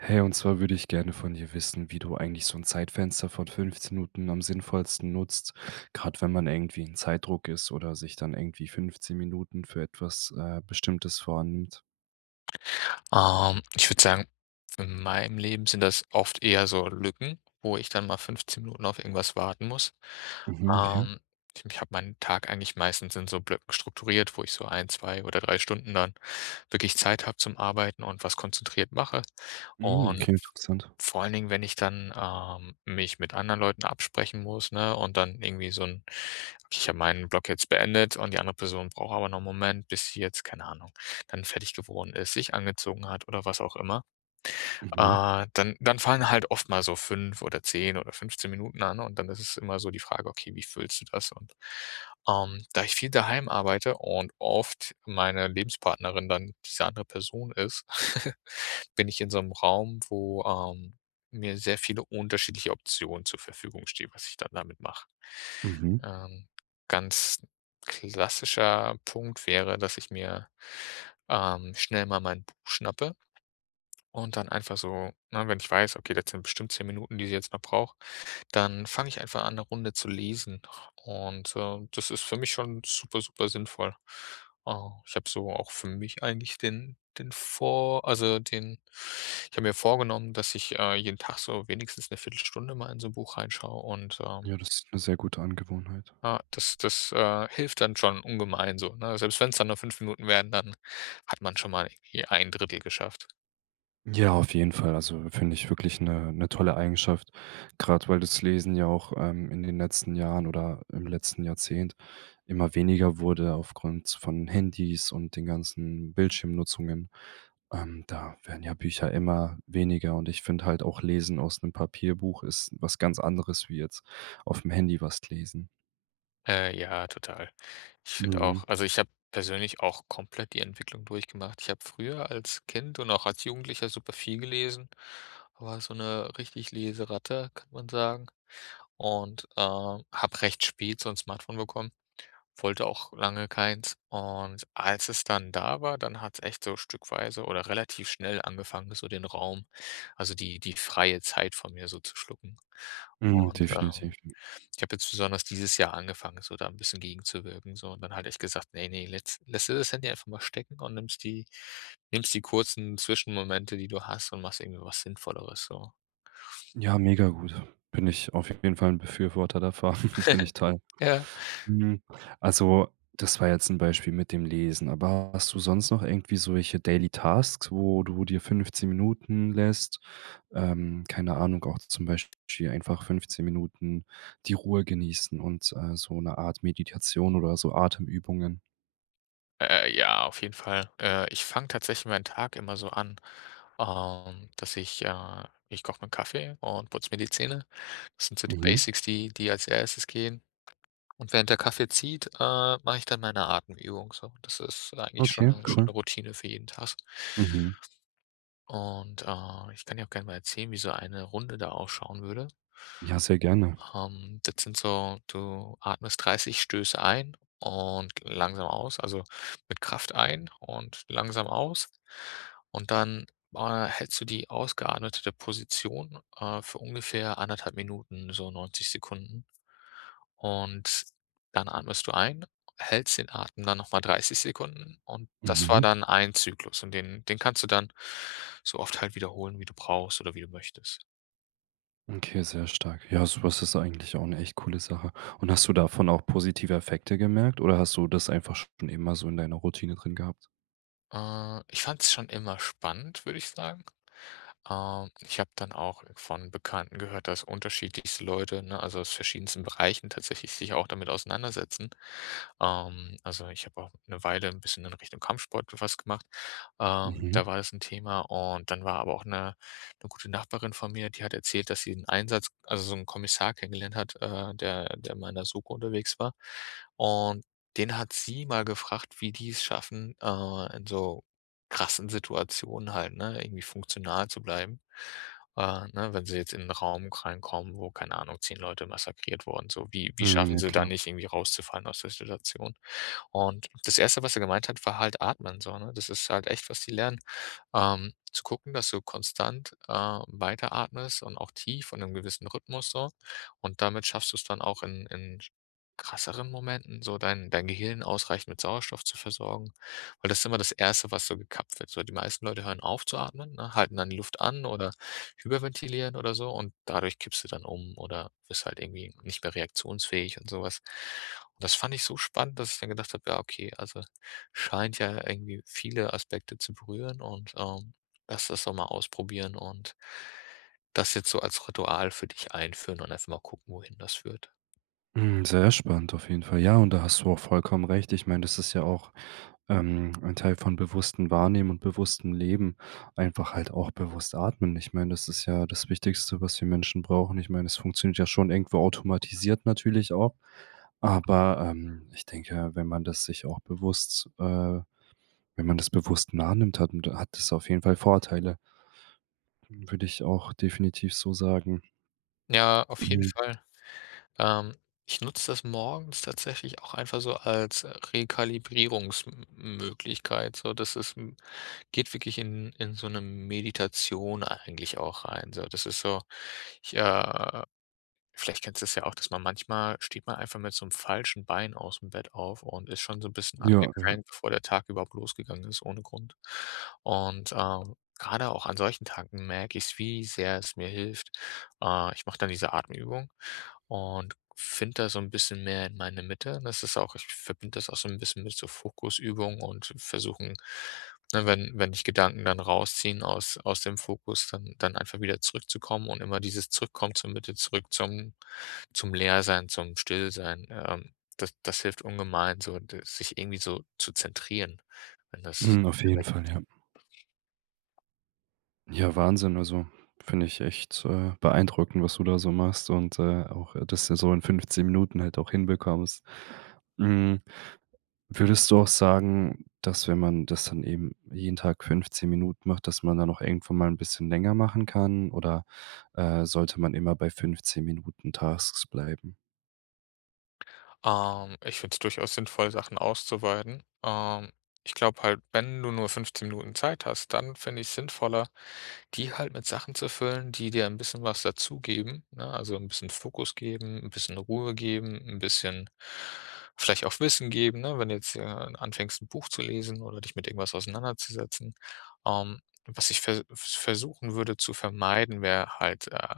Hey, und zwar würde ich gerne von dir wissen, wie du eigentlich so 'n Zeitfenster von 15 Minuten am sinnvollsten nutzt, grad wenn man irgendwie in Zeitdruck ist oder sich dann irgendwie 15 Minuten für etwas, äh, Bestimmtes vornimmt. Ähm, ich würde sagen, in meinem Leben sind das oft eher so Lücken, wo ich dann mal 15 Minuten auf irgendwas warten muss. Mhm, okay. Ähm, ich ich habe meinen Tag eigentlich meistens in so Blöcken strukturiert, wo ich so 1, 2 oder 3 Stunden dann wirklich Zeit habe zum Arbeiten und was konzentriert mache. Mhm, Und klingt interessant. vor allen Dingen, wenn ich dann, ähm, mich mit anderen Leuten absprechen muss, ne, und dann irgendwie so 'n ich habe meinen Block jetzt beendet und die andere Person braucht aber noch 'n Moment, bis sie jetzt, keine Ahnung, dann fertig geworden ist, sich angezogen hat oder was auch immer. Mhm. Äh, dann dann fallen halt oft mal so 5 oder 10 oder 15 Minuten an. Und dann ist es immer so die Frage: „Okay, wie füllst du das?“ Und, ähm, da ich viel daheim arbeite und oft meine Lebenspartnerin dann diese andere Person ist, bin ich in so 'nem Raum, wo, ähm, mir sehr viele unterschiedliche Optionen zur Verfügung stehen, was ich dann damit mache. Mhm. Ähm, ganz klassischer Punkt wäre, dass ich mir, ähm, schnell mal mein Buch schnappe und dann einfach so ne, wenn ich weiß, okay, das sind bestimmt 10 Minuten, die sie jetzt noch braucht, dann fange ich einfach an, 'ne Runde zu lesen. Und, ähm, das ist für mich schon super, supersinnvoll. Äh, ich habe so auch für mich eigentlich den den vor also den ich habe mir vorgenommen, dass ich, äh, jeden Tag so wenigstens 'ne 1/4 Stunde mal in so 'n Buch reinschaue und ähm Ja, das ist 'ne sehr gute Angewohnheit. ja, das das, äh, hilft dann schon ungemein so, ne? Selbst wenn's dann nur 5 Minuten werden, dann hat man schon mal ir 1/3 geschafft. Ja, auf jeden Fall. Also, finde ich wirklich 'ne 'ne tolle Eigenschaft, grad weil das Lesen ja auch, ähm, in den letzten Jahren oder im letzten Jahrzehnt immer weniger wurde aufgrund von Handys und den ganzen Bildschirmnutzungen. Ähm, da werden ja Bücher immer weniger. Und ich finde halt auch, lesen aus 'nem Papierbuch ist was ganz anderes wie jetzt aufm Handy was d lesen. Äh, ja, total. Ich finde auch Mhm. also, ich habe persönlich auch komplett die Entwicklung durchgemacht. Ich habe früher als Kind und auch als Jugendlicher super viel gelesen, war so 'ne richtig Leseratte, kann man sagen. Und, äh, habe recht spät so 'n Smartphone bekommen, wollte auch lange keins. Und als es dann da war, dann hat's echt so stückweise oder relativ schnell angefangen, so den Raum, also, die die freie Zeit von mir so zu schlucken. Mhm, Und, definitiv. ähm, ich habe jetzt besonders dieses Jahr angefangen, so da 'n bisschen gegenzuwirken, so. Und dann halt echt gesagt: „Ne, ne, lätts lässt du das Handy einfach mal stecken und nimmst die nimmst die kurzen Zwischenmomente, die du hast und machst irgendwie was Sinnvolleres, so. Ja, mega gut. Bin ich auf jeden Fall 'n Befürworter davon finde ich toll. Ja. Hm, also, das war jetzt 'n Beispiel mit dem Lesen. Aber hast du sonst noch irgendwie solche daily tasks, wo du dir 15 Minuten lässt ähm, keine Ahnung, auch zum Beispiel einfach 15 Minuten die Ruhe genießen und, äh, so 'ne Art Meditation oder so Atemübungen? Äh, ja, auf jeden Fall. Äh, ich fange tatsächlich meinen Tag immer so an, ähm, dass ich, äh ich koche mir 'n Kaffee und putze mir die Zähne. Das sind so die Mhm. Basics, die die als Erstes gehen. Und während der Kaffee zieht, äh, mache ich dann meine Atemübung so. Das ist eigentlich schon Okay, 'ne schon cool. 'ne Routine für jeden Tag. Mhm. Und, äh, ich kann dir auch gerne mal erzählen, wie so eine Runde da ausschauen würde. Ja, sehr gerne. Ähm, das sind so du atmest 30 Stöße ein und langsam aus also, mit Kraft ein und langsam aus. Und dann boah dann hältst du die ausgeatmetete Position, äh, für ungefähr 1:30 so 90 Sekunden. Und dann atmest du ein, hältst den Atem dann noch mal 30 Sekunden. Und das war Mhm. dann ein Zyklus. Und den den kannst du dann so oft halt wiederholen, wie du brauchst oder wie du möchtest. Okay, sehr stark. Ja, sowas ist eigentlich auch 'ne echt coole Sache. Und hast du davon auch positive Effekte gemerkt oder hast du das einfach schon immer so in deiner Routine drin gehabt? Äh, ich fand's schon immer spannend, würde ich sagen. Ähm, ich habe dann auch von Bekannten gehört, dass unterschiedlichste Leute, ne, also aus verschiedensten Bereichen tatsächlich sich auch damit auseinandersetzen. Ähm, also, ich habe auch 'ne Weile 'n bisschen in Richtung Kampfsport w was gemacht. Ähm, da Mhm. war es 'n Thema. Und dann war aber auch 'ne 'ne gute Nachbarin von mir, die hat erzählt, dass sie 'n Einsatz also, so 'n Kommissar kennengelernt hat, äh, der der mal in 'ner SOKO unterwegs war. Und den hat sie mal gefragt, wie die's schaffen, äh, in so krassen Situationen halt, ne, irgendwie funktional zu bleiben, äh, ne, wenn sie jetzt in 'n Raum reinkommen, wo, keine Ahnung, 10 Leute massakriert wurden so, wie wie Mhm schaffen ja sie da klar. nicht irgendwie, rauszufallen aus der Situation? Und das 1. was er gemeint hat, war halt atmen so, ne? Das ist halt echt, was die lernen, ähm, zu gucken, dass du konstant, ähm, weiteratmest und auch tief in 'nem gewissen Rhythmus so. Und damit schaffst du's dann auch in in sch krasseren Momenten so dein dein Gehirn ausreichend mit Sauerstoff zu versorgen, weil das ist immer das 1. was so gekappt wird. So die meisten Leute hören auf zu atmen, ne, halten dann die Luft an oder hyperventilieren oder so. Und dadurch kippst du dann um oder bist halt irgendwie nicht mehr reaktionsfähig und so was. Und das fand ich so spannend, dass ich dann gedacht habe: „Ja okay, also, scheint ja irgendwie viele Aspekte zu berühren und, ähm, lass das doch mal ausprobieren und“ „das jetzt so als Ritual für dich einführen und erst mal gucken, wohin das führt.“ Hm, sehr spannend auf jeden Fall, ja. Und da hast du auch vollkommen recht. Ich meine, das ist ja auch, ähm, ein Teil von bewusstem Wahrnehmen und bewusstem Leben, einfach halt auch bewusst atmen. Ich meine, das ist ja das Wichtigste, was wir Menschen brauchen. Ich meine, es funktioniert ja schon irgendwo automatisiert natürlich auch, aber, ähm, ich denke, wenn man das sich auch bewusst, äh, wenn man das bewusst nah nimmt, hat 'n hat das auf jeden Fall Vorteile w würde ich auch definitiv so sagen. Ja, auf jeden Hm. Fall, ähm, ich nutze das morgens tatsächlich auch einfach so als Rekalibrierungsm Möglichkeit, so. Das ist m geht wirklich in in so 'ne Meditation eigentlich auch rein, so. Das ist so, ich, äh vielleicht kennst du das ja auch, dass man manchmal steht man einfach mit so 'nem falschen Bein ausm Bett auf und ist schon so 'n bisschen Ja, ja. angekrängt, bevor der Tag überhaupt losgegangen ist ohne Grund. Und, äh, grade auch an solchen Tagen merke ich es, wie sehr es mir hilft. Äh, ich mache dann diese Atemübung und finde da so 'n bisschen mehr in meine Mitte. Das ist auch ich verbinde das auch so 'n bisschen mit so Fokusübung und versuchen ne, wenn wenn dich Gedanken dann rausziehen aus aus dem Fokus, dann dann einfach wieder zurückzukommen und immer dieses zurückkommen, zur Mitte zurück, zum zum Leersein, zum Stillsein. Ähm, das das hilft ungemein so, d sich irgendwie so zu zentrieren, wenn das Mhm, auf jeden Fall, ja. [unintelligible] Ja, Wahnsinn, also finde ich echt, äh, beeindruckend, was du da so machst und, äh, auch, äh, dass du das so in 15 Minuten halt auch hinbekommst. Hm, würdest du auch sagen, dass wenn man das dann eben jeden Tag 15 Minuten macht, dass man dann auch irgendwann mal 'n bisschen länger machen kann oder, äh, sollte man immer bei 15 Minuten Tasks bleiben? Ähm, ich finde es durchaus sinnvoll, Sachen auszuweiten. Ähm, ich glaube halt, wenn du nur 15 Minuten Zeit hast, dann finde ich es sinnvoller, die halt mit Sachen zu füllen, die dir 'n bisschen was dazugeben, ne? Also 'n bisschen Fokus geben, 'n bisschen Ruhe geben, 'n bisschen, vielleicht auch Wissen geben, ne, wenn du jetzt hier, äh, anfängst 'n Buch zu lesen oder dich mit irgendwas auseinanderzusetzen. Ähm, was ich ver versuchen würde zu vermeiden, wäre halt, äh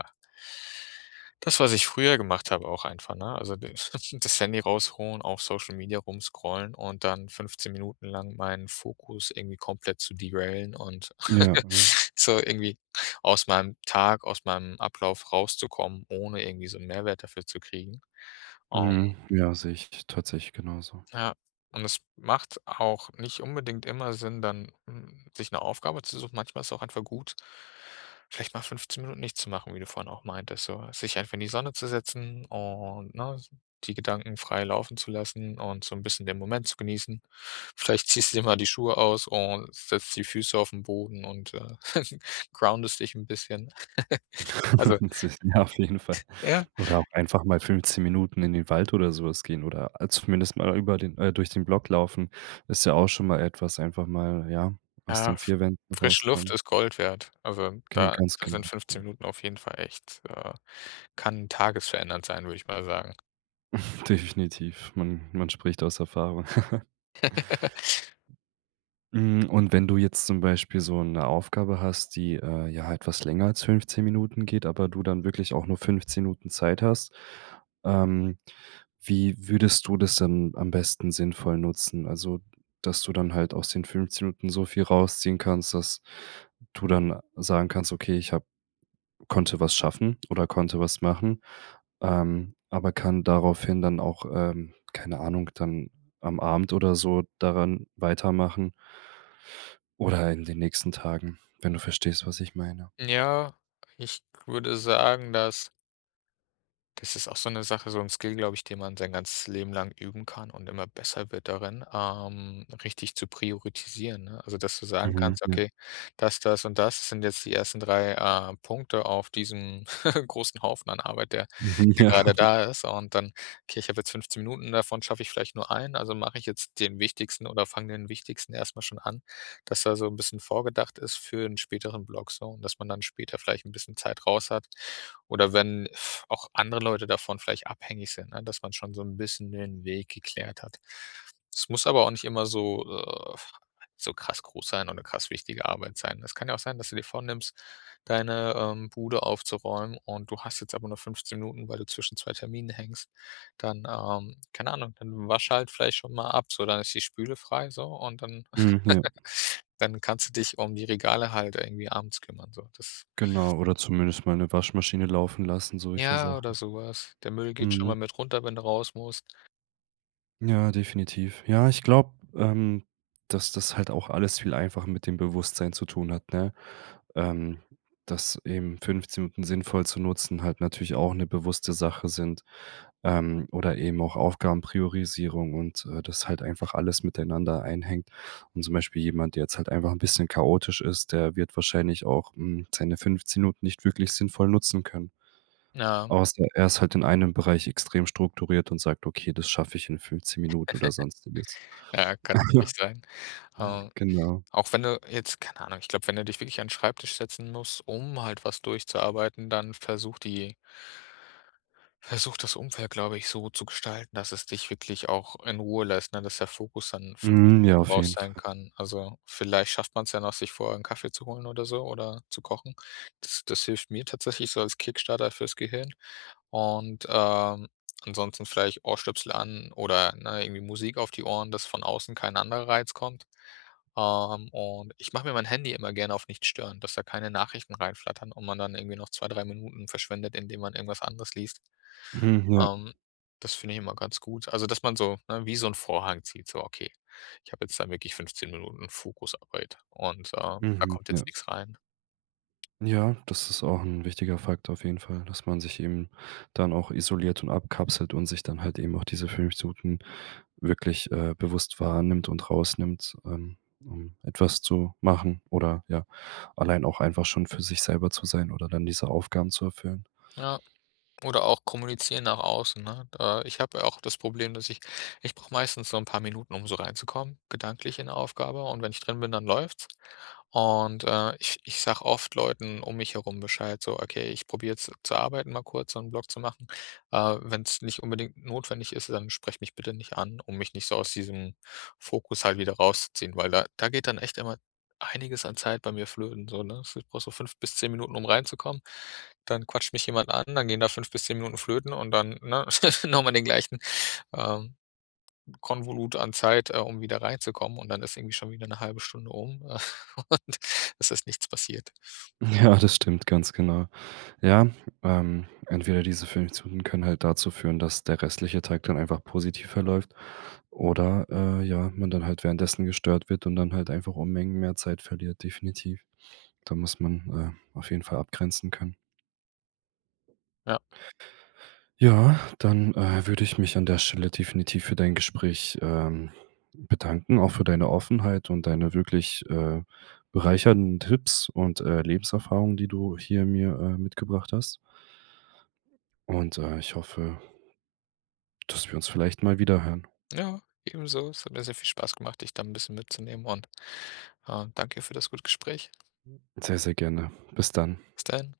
das, was ich früher gemacht habe auch einfach, ne? Also [unintelligible] das Handy rausholen, auf Social Media rumscrollen und dann 15 Minuten lang meinen Fokus irgendwie komplett zu derailen und Ja, ja. so irgendwie aus meinem Tag, aus meinem Ablauf rauszukommen, ohne irgendwie so 'n Mehrwert dafür zu kriegen. Ähm. Mhm. Ja, sehe ich t t tatsächlich genauso. Ja. Und es macht auch nicht unbedingt immer Sinn, dann, hm, sich 'ne Aufgabe zu suchen. Manchmal ist es auch einfach gut, vielleicht mal 15 Minuten nichts zu machen, wie du vorhin auch meintest, so. Sich einfach in die Sonne zu setzen und ne, die Gedanken frei laufen zu lassen und so 'n bisschen den Moment zu genießen. Vielleicht ziehst du dir mal die Schuhe aus und setzt die Füße auf 'n Boden und, äh, groundest dich 'n bisschen. Also [unintelligible] Ja, auf jeden Fall. Ja. Oder auch einfach mal 15 Minuten in den Wald oder so was gehen oder a zumindest mal über den äh, durch den Block laufen, ist ja auch schon mal etwas einfach mal, ja, aus Ja, den fr 4 Wänden frische Luft rauskommen. ist Gold wert. Also, Gen da ganz da genau. sind Ja. 15 Minuten auf jeden Fall echt ja, kann tagesverändernd sein, würde ich mal sagen. Definitiv, man man spricht aus Erfahrung. Hm, und wenn du jetzt zum Beispiel so 'ne Aufgabe hast, die, äh, ja etwas länger als 15 Minuten geht, aber du dann wirklich auch nur 15 Minuten Zeit hast, ähm, wie würdest du das dann am besten sinnvoll nutzen? Also, dass du dann halt aus den 15 Minuten so viel rausziehen kannst, dass du dann sagen kannst, okay, ich habe konnte was schaffen oder konnte was machen. Ähm, aber kann daraufhin dann auch, ähm, keine Ahnung, dann am Abend oder so daran weitermachen oder in den nächsten Tagen, wenn du verstehst, was ich meine. Ja, ich würde sagen: „Das das ist auch so 'ne Sache, so 'n Skill, glaube ich, den man sein ganzes Leben lang üben kann und immer besser wird darin, ähm, richtig zu priorisieren“, ne? Also dass du sagen Mhm. kannst, Ja. „okay, das, das und das sind jetzt die ersten 3, äh, Punkte auf diesem großen Haufen an Arbeit, der Mhm. der Ja. grade da ist“. Und dann, „okay, ich habe jetzt 15 Minuten, davon schaffe ich vielleicht nur eine. Also mache ich jetzt den wichtigsten oder fange den wichtigsten erst mal schon an“, dass da so 'n bisschen vorgedacht ist für 'n späteren Block so und dass man dann später vielleicht 'n bisschen Zeit raus hat. Oder wenn f auch andere Leute davon vielleicht abhängig sind, ne, dass man schon so 'n bisschen den Weg geklärt hat. Das muss aber auch nicht immer so, äh, f so krass groß sein und 'ne krass wichtige Arbeit sein. Es kann ja auch sein, dass du dir vornimmst, deine, ähm, Bude aufzuräumen, und du hast jetzt aber nur 15 Minuten, weil du zwischen 2 Terminen hängst, dann, ähm, keine Ahnung, dann wasch halt vielleicht schon mal ab, so, dann ist die Spüle frei so. Und dann Hm. Ja. dann kannst du dich um die Regale halt irgendwie abends kümmern, so das. Genau oder zumindest mal 'ne Waschmaschine laufen lassen, solche Ja, oder Sachen. so was. Der Müll geht schon Mhm. mal mit runter, wenn du raus musst. Ja, definitiv. Ja, ich glaube, ähm, dass das halt auch alles viel einfach mit dem Bewusstsein zu tun hat, ne? Ähm, dass eben 15 Minuten sinnvoll zu nutzen halt natürlich auch 'ne bewusste Sache sind, ähm, oder eben auch Aufgabenpriorisierung und, äh, dass halt einfach alles miteinander einhängt. Und zum Beispiel jemand, der jetzt halt einfach 'n bisschen chaotisch ist, der wird wahrscheinlich auch, hm, seine 15 Minuten nicht wirklich sinnvoll nutzen können. Ja. Außer er ist halt in einem Bereich extrem strukturiert und sagt: „Okay, das schaffe ich in 15 Minuten“ oder sonstiges. Ja, kann wirklich sein. Ähm, Genau. auch wenn du jetzt keine Ahnung, ich glaube wenn du dich wirklich an 'n Schreibtisch setzen musst, um halt was durchzuarbeiten, dann versuch die versuch das Umfeld glaube ich so zu gestalten, dass es dich wirklich auch in Ruhe lässt, ne, dass der Fokus dann 15 Mhm, ja, Minuten auf drauf jeden sein Fall. kann. Also, vielleicht schafft man's ja noch, sich vorher 'n Kaffee zu holen oder so oder zu kochen. Das das hilft mir tatsächlich so als Kickstarter fürs Gehirn. Und, ähm, ansonsten vielleicht Ohrstöpsel an oder, ne, irgendwie Musik auf die Ohren, dass von außen kein anderer Reiz kommt. Ähm, und ich mache mir mein Handy immer gerne auf nicht stören, dass da keine Nachrichten reinflattern und man dann irgendwie noch 2, 3 Minuten verschwendet, indem man irgendwas anderes liest. Mhm. Ja. Ähm, das finde ich immer ganz gut. Also, dass man so ne, wie so 'n Vorhang zieht, so, okay, ich habe jetzt da wirklich 15 Minuten Fokusarbeit und, äh, da Mhm. kommt jetzt Ja. nix rein. Ja, das ist auch 'n wichtiger Faktor auf jeden Fall, dass man sich eben dann auch isoliert und abkapselt und sich dann halt eben auch diese 15 Minuten wirklich äh, bewusst wahrnimmt und rausnimmt, ähm, ähm, etwas zu machen oder, ja, allein auch einfach schon für sich selber zu sein oder dann diese Aufgaben zu erfüllen. Ja. Oder auch kommunizieren nach außen, ne? Da ich habe ja auch das Problem, dass ich ich brauche meistens so 'n paar Minuten, um so reinzukommen gedanklich in 'ne Aufgabe und wenn ich drin bin, dann läuft's. Und, äh, ich ich sage oft Leuten um mich herum Bescheid, so: „Okay, ich probiere jetzt zu arbeiten, mal kurz so 'n Block zu machen. Äh, wenn's nicht unbedingt notwendig ist, dann sprecht mich bitte nicht an, um mich nicht so aus diesem Fokus halt wieder rausziehen“, weil da da geht dann echt immer einiges an Zeit bei mir flöten so, ne? So ich brauche so 5 bis 10 Minuten um reinzukommen. Dann quatscht mich jemand an, dann gehen da 5 bis 10 Minuten flöten und dann, ne, noch mal den gleichen, ähm, Konvolut an Zeit, äh, um wieder reinzukommen. Und dann ist irgendwie schon wieder Stunde um und es ist nichts passiert. Ja das stimmt ganz genau. Ja, ähm entweder diese 15 Minuten können halt dazu führen, dass der restliche Tag dann einfach positiv verläuft oder, äh, ja, man dann halt währenddessen gestört wird und dann halt einfach Unmengen mehr Zeit verliert definitiv. Da muss man, äh, auf jeden Fall abgrenzen können. Ja. Ja dann, äh, würde ich mich an der Stelle definitiv für dein Gespräch, ähm, bedanken, auch für deine Offenheit und deine wirklich, äh, bereichernden Tipps und, äh, Lebenserfahrung, die du hier mir, äh, mitgebracht hast. Und, äh, ich hoffe dass wir uns vielleicht mal wieder hören. Ja, ebenso. Es hat mir sehr viel Spaß gemacht, dich da 'n bisschen mitzunehmen und, ähm, danke für das gute Gespräch. Sehr, sehr gerne. Bis dann. Bis dann.